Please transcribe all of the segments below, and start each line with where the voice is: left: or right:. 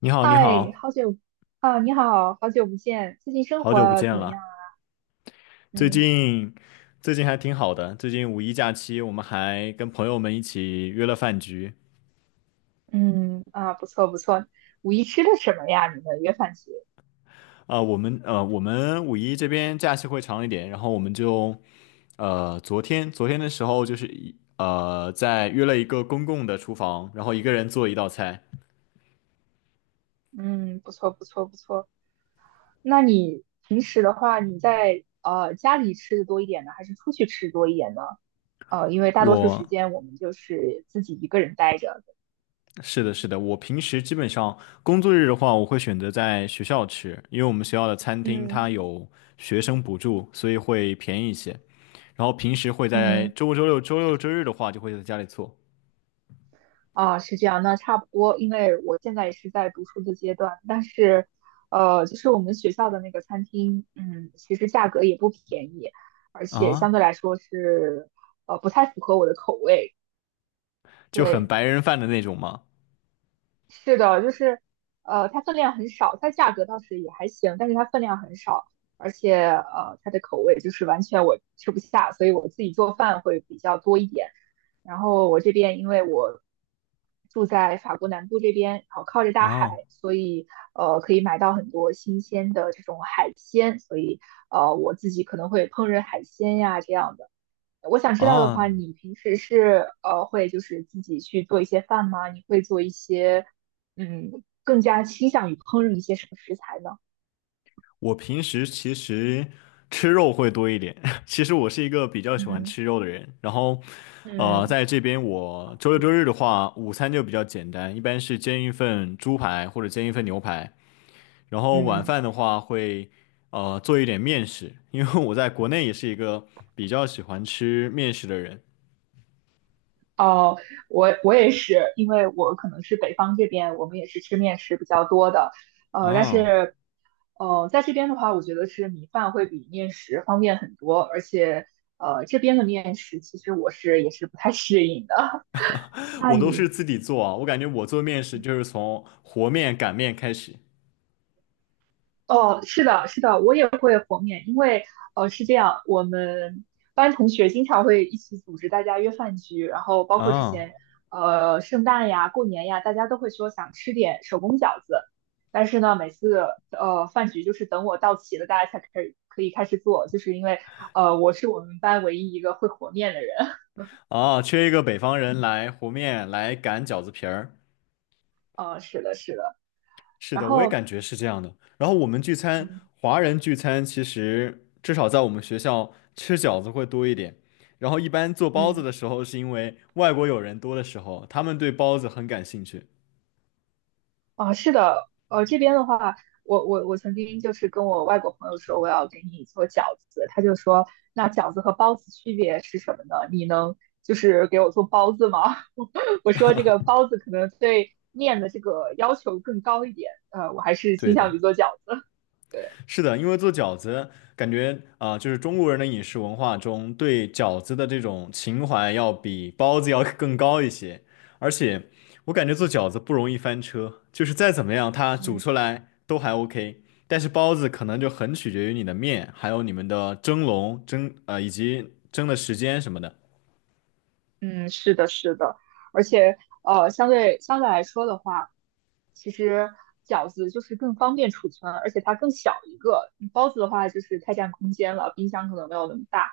left: 你好，你
right: 嗨，
left: 好，
right: 好久啊，你好，好久不见，最近生
left: 好久不
right: 活
left: 见
right: 怎么样
left: 了。
right: 啊？
left: 最
right: 嗯
left: 近最近还挺好的。最近五一假期，我们还跟朋友们一起约了饭局。
right: 嗯啊，不错不错。五一吃的什么呀？你们约饭局？
left: 啊、我们五一这边假期会长一点，然后我们就呃，昨天的时候就是一呃，在约了一个公共的厨房，然后一个人做一道菜。
right: 嗯，不错不错不错。那你平时的话，你在家里吃的多一点呢，还是出去吃多一点呢？因为大
left: 我
right: 多数时间我们就是自己一个人待着。
left: 是的，是的，我平时基本上工作日的话，我会选择在学校吃，因为我们学校的餐厅它
right: 嗯
left: 有学生补助，所以会便宜一些。然后平时会在
right: 嗯，
left: 周五、周六、周六、周日的话，就会在家里做。
right: 啊，是这样，那差不多，因为我现在也是在读书的阶段，但是，就是我们学校的那个餐厅，其实价格也不便宜，而且相
left: 啊，
right: 对来说是，不太符合我的口味。
left: 就很
right: 对，
left: 白人饭的那种嘛。
right: 是的，就是它分量很少，它价格倒是也还行，但是它分量很少，而且它的口味就是完全我吃不下，所以我自己做饭会比较多一点。然后我这边因为我住在法国南部这边，然后靠着大海，
left: 啊，
right: 所以可以买到很多新鲜的这种海鲜，所以我自己可能会烹饪海鲜呀这样的。我想知道的
left: 啊！
right: 话，你平时是会就是自己去做一些饭吗？你会做一些更加倾向于烹饪一些什么食材呢？
left: 我平时其实吃肉会多一点，其实我是一个比较喜欢
right: 嗯
left: 吃肉的人。然后，
right: 嗯
left: 在这边我周六周日的话，午餐就比较简单，一般是煎一份猪排或者煎一份牛排。然后晚
right: 嗯
left: 饭的话会，做一点面食，因为我在国内也是一个比较喜欢吃面食的人。
right: 哦，我也是，因为我可能是北方这边，我们也是吃面食比较多的，但
left: 哦，
right: 是在这边的话，我觉得是米饭会比面食方便很多，而且这边的面食其实我是也是不太适应的。那
left: 我都是
right: 你
left: 自己做啊，我感觉我做面食就是从和面、擀面开始。
right: 哦，是的，是的，我也会和面，因为是这样，我们班同学经常会一起组织大家约饭局，然后包括之
left: 啊，
right: 前圣诞呀、过年呀，大家都会说想吃点手工饺子，但是呢，每次饭局就是等我到齐了，大家才开始可以开始做，就是因为我是我们班唯一一个会和面的人，
left: 啊，缺一个北方人来和面，来擀饺子皮儿。
right: 是的，是的，
left: 是
right: 然
left: 的，我也
right: 后
left: 感觉是这样的。然后我们聚餐，
right: 嗯
left: 华人聚餐其实至少在我们学校吃饺子会多一点。然后一般做包子
right: 嗯。
left: 的时候，是因为外国友人多的时候，他们对包子很感兴趣。
right: 啊，是的，这边的话，我曾经就是跟我外国朋友说我要给你做饺子，他就说那饺子和包子区别是什么呢？你能就是给我做包子吗？我说这个包子可能对面的这个要求更高一点，我还是倾
left: 对的。
right: 向于做饺子。对，
left: 是的，因为做饺子，感觉啊、就是中国人的饮食文化中对饺子的这种情怀要比包子要更高一些。而且，我感觉做饺子不容易翻车，就是再怎么样，它煮
right: 嗯。
left: 出来都还 OK。但是包子可能就很取决于你的面，还有你们的蒸笼、蒸啊，以及蒸的时间什么的。
right: 嗯，是的，是的，而且相对来说的话，其实饺子就是更方便储存，而且它更小一个。包子的话就是太占空间了，冰箱可能没有那么大。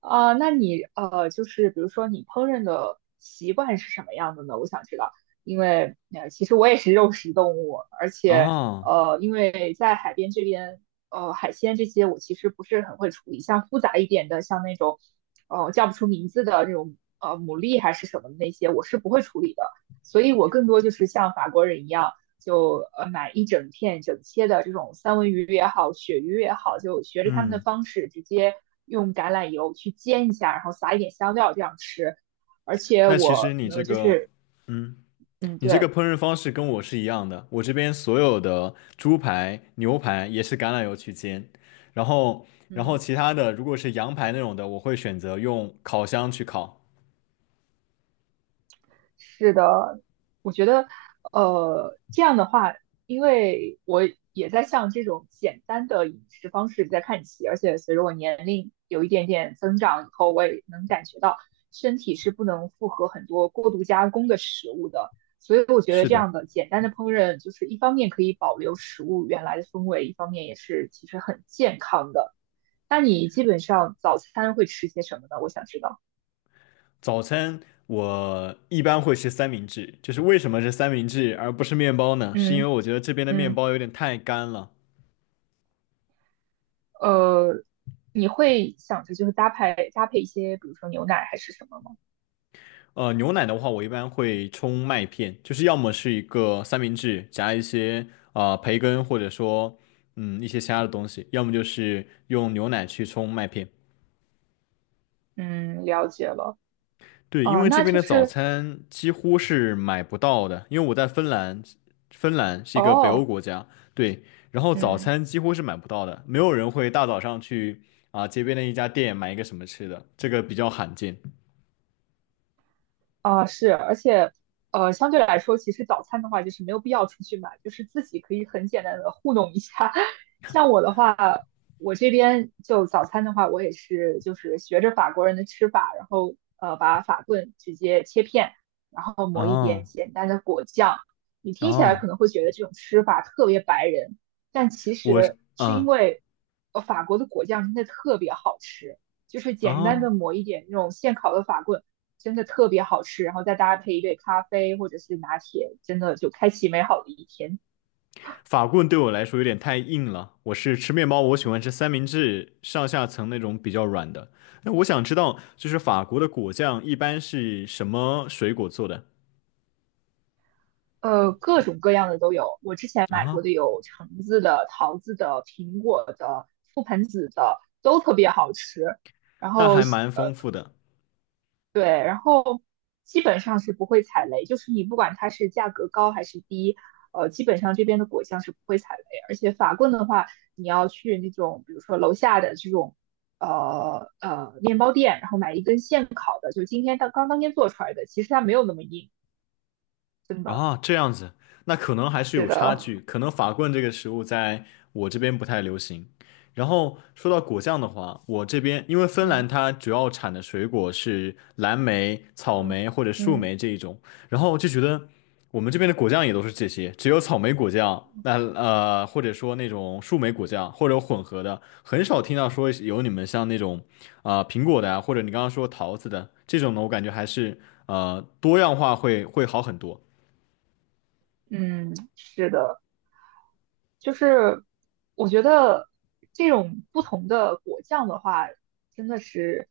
right: 啊、那你就是比如说你烹饪的习惯是什么样的呢？我想知道，因为其实我也是肉食动物，而且
left: 哦，
right: 因为在海边这边，海鲜这些我其实不是很会处理，像复杂一点的，像那种。叫不出名字的这种牡蛎还是什么的那些，我是不会处理的。所以我更多就是像法国人一样，就买一整片整切的这种三文鱼也好，鳕鱼也好，就学着他们的
left: 嗯，
right: 方式，直接用橄榄油去煎一下，然后撒一点香料这样吃。而且
left: 那其实
right: 我
left: 你
right: 可
left: 这
right: 能就
left: 个，
right: 是
left: 嗯。
right: 嗯
left: 你这个
right: 对
left: 烹饪方式跟我是一样的，我这边所有的猪排、牛排也是橄榄油去煎，然后，然后
right: 嗯。
left: 其他的如果是羊排那种的，我会选择用烤箱去烤。
right: 是的，我觉得，这样的话，因为我也在向这种简单的饮食方式在看齐，而且随着我年龄有一点点增长以后，我也能感觉到身体是不能负荷很多过度加工的食物的，所以我觉得
left: 是
right: 这
left: 的，
right: 样的简单的烹饪，就是一方面可以保留食物原来的风味，一方面也是其实很健康的。那你基本上早餐会吃些什么呢？我想知道。
left: 早餐我一般会吃三明治，就是为什么是三明治而不是面包呢？是因为
right: 嗯
left: 我觉得这边的面
right: 嗯。
left: 包有点太干了。
right: 呃，你会想着就是搭配搭配一些，比如说牛奶还是什么吗？
left: 牛奶的话，我一般会冲麦片，就是要么是一个三明治夹一些培根，或者说嗯一些其他的东西，要么就是用牛奶去冲麦片。
right: 嗯，了解了。
left: 对，因
right: 哦，
left: 为这
right: 那
left: 边
right: 就
left: 的早
right: 是
left: 餐几乎是买不到的，因为我在芬兰，芬兰是一个北欧
right: 哦，
left: 国家，对，然后早
right: 嗯。
left: 餐几乎是买不到的，没有人会大早上去啊、街边的一家店买一个什么吃的，这个比较罕见。
right: 啊，是，而且，相对来说，其实早餐的话，就是没有必要出去买，就是自己可以很简单的糊弄一下。像我的话，我这边就早餐的话，我也是就是学着法国人的吃法，然后把法棍直接切片，然后抹一点
left: 哦，
right: 简单的果酱。你听起来可
left: 哦，
right: 能会觉得这种吃法特别白人，但其
left: 我是
right: 实是因
left: 嗯
right: 为，法国的果酱真的特别好吃，就是简单的
left: 啊。
right: 抹一点那种现烤的法棍。真的特别好吃，然后再搭配一杯咖啡或者是拿铁，真的就开启美好的一天。
left: 法棍对我来说有点太硬了。我是吃面包，我喜欢吃三明治上下层那种比较软的。那我想知道，就是法国的果酱一般是什么水果做的
right: 各种各样的都有，我之前买
left: 啊？
right: 过的有橙子的、桃子的、苹果的、覆盆子的，都特别好吃。然
left: 那
right: 后，
left: 还蛮
right: 呃，
left: 丰富的。
right: 对，然后基本上是不会踩雷，就是你不管它是价格高还是低，基本上这边的果酱是不会踩雷。而且法棍的话，你要去那种比如说楼下的这种面包店，然后买一根现烤的，就今天当天做出来的，其实它没有那么硬，真的。
left: 啊，这样子，那可能还是
right: 是
left: 有差
right: 的，
left: 距，可能法棍这个食物在我这边不太流行。然后说到果酱的话，我这边因为芬兰
right: 嗯
left: 它主要产的水果是蓝莓、草
right: 嗯
left: 莓或者树
right: 嗯
left: 莓这一种，然后就觉得我们这边的果酱也都是这些，只有草莓果酱，那或者说那种树莓果酱或者混合的，很少听到说有你们像那种啊、苹果的啊，或者你刚刚说桃子的这种呢，我感觉还是多样化会好很多。
right: 嗯，是的。就是我觉得这种不同的果酱的话，真的是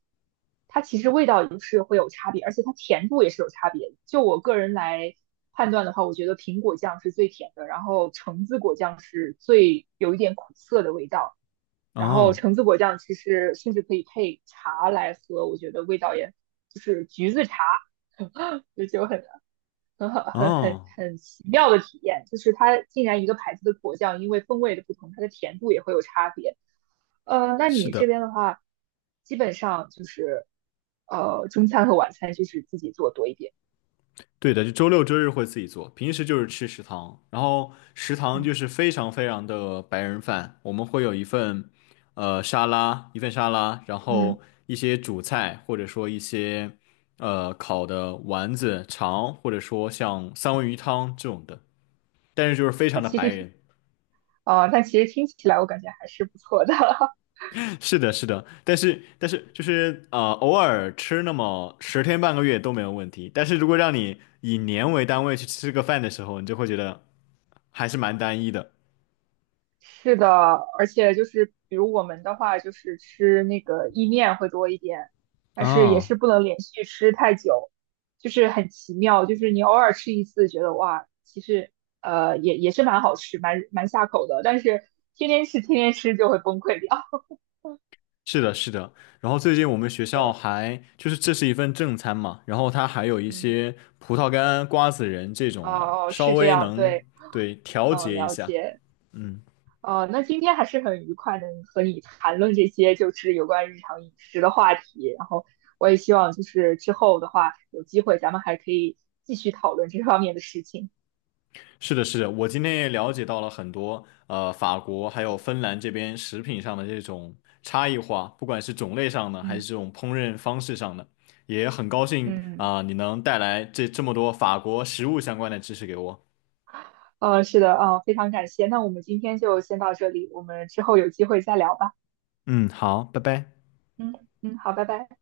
right: 它其实味道也是会有差别，而且它甜度也是有差别的就我个人来判断的话，我觉得苹果酱是最甜的，然后橙子果酱是最有一点苦涩的味道，然后
left: 哦，
right: 橙子果酱其实甚至可以配茶来喝，我觉得味道也就是橘子茶，就就很很好，很很
left: 哦，
right: 很奇妙的体验，就是它竟然一个牌子的果酱，因为风味的不同，它的甜度也会有差别。那
left: 是
right: 你这
left: 的，
right: 边的话，基本上就是中餐和晚餐就是自己做多一点。
left: 对的，就周六周日会自己做，平时就是吃食堂，然后食堂
right: 嗯
left: 就是非常非常的白人饭，我们会有一份沙拉，一份沙拉，然
right: 嗯，
left: 后一些主菜，或者说一些烤的丸子、肠，或者说像三文鱼汤这种的，但是就是非常
right: 但
left: 的
right: 其实
left: 白
right: 听
left: 人。
right: 但其实听起来我感觉还是不错的。
left: 是的，是的，但是就是偶尔吃那么十天半个月都没有问题。但是如果让你以年为单位去吃个饭的时候，你就会觉得还是蛮单一的。
right: 是的，而且就是比如我们的话，就是吃那个意面会多一点，但是也
left: 啊，
right: 是不能连续吃太久，就是很奇妙，就是你偶尔吃一次，觉得哇，其实也是蛮好吃，蛮下口的，但是天天吃天天吃就会崩溃掉。
left: 是的，是的。然后最近我们学 校
right: 对，
left: 还就是这是一份正餐嘛，然后它还有一
right: 嗯，
left: 些葡萄干、瓜子仁这种的，
right: 哦，
left: 稍
right: 是这
left: 微
right: 样，
left: 能
right: 对，
left: 对调
right: 嗯，
left: 节一
right: 了
left: 下。
right: 解。
left: 嗯。
right: 哦，那今天还是很愉快，能和你谈论这些就是有关日常饮食的话题。然后我也希望就是之后的话，有机会咱们还可以继续讨论这方面的事情。
left: 是的，是的，我今天也了解到了很多，法国还有芬兰这边食品上的这种差异化，不管是种类上的，还是
right: 嗯
left: 这种烹饪方式上的，也很高兴
right: 嗯，
left: 啊，你能带来这么多法国食物相关的知识给我。
right: 是的，非常感谢。那我们今天就先到这里，我们之后有机会再聊吧。
left: 嗯，好，拜拜。
right: 嗯嗯，好，拜拜。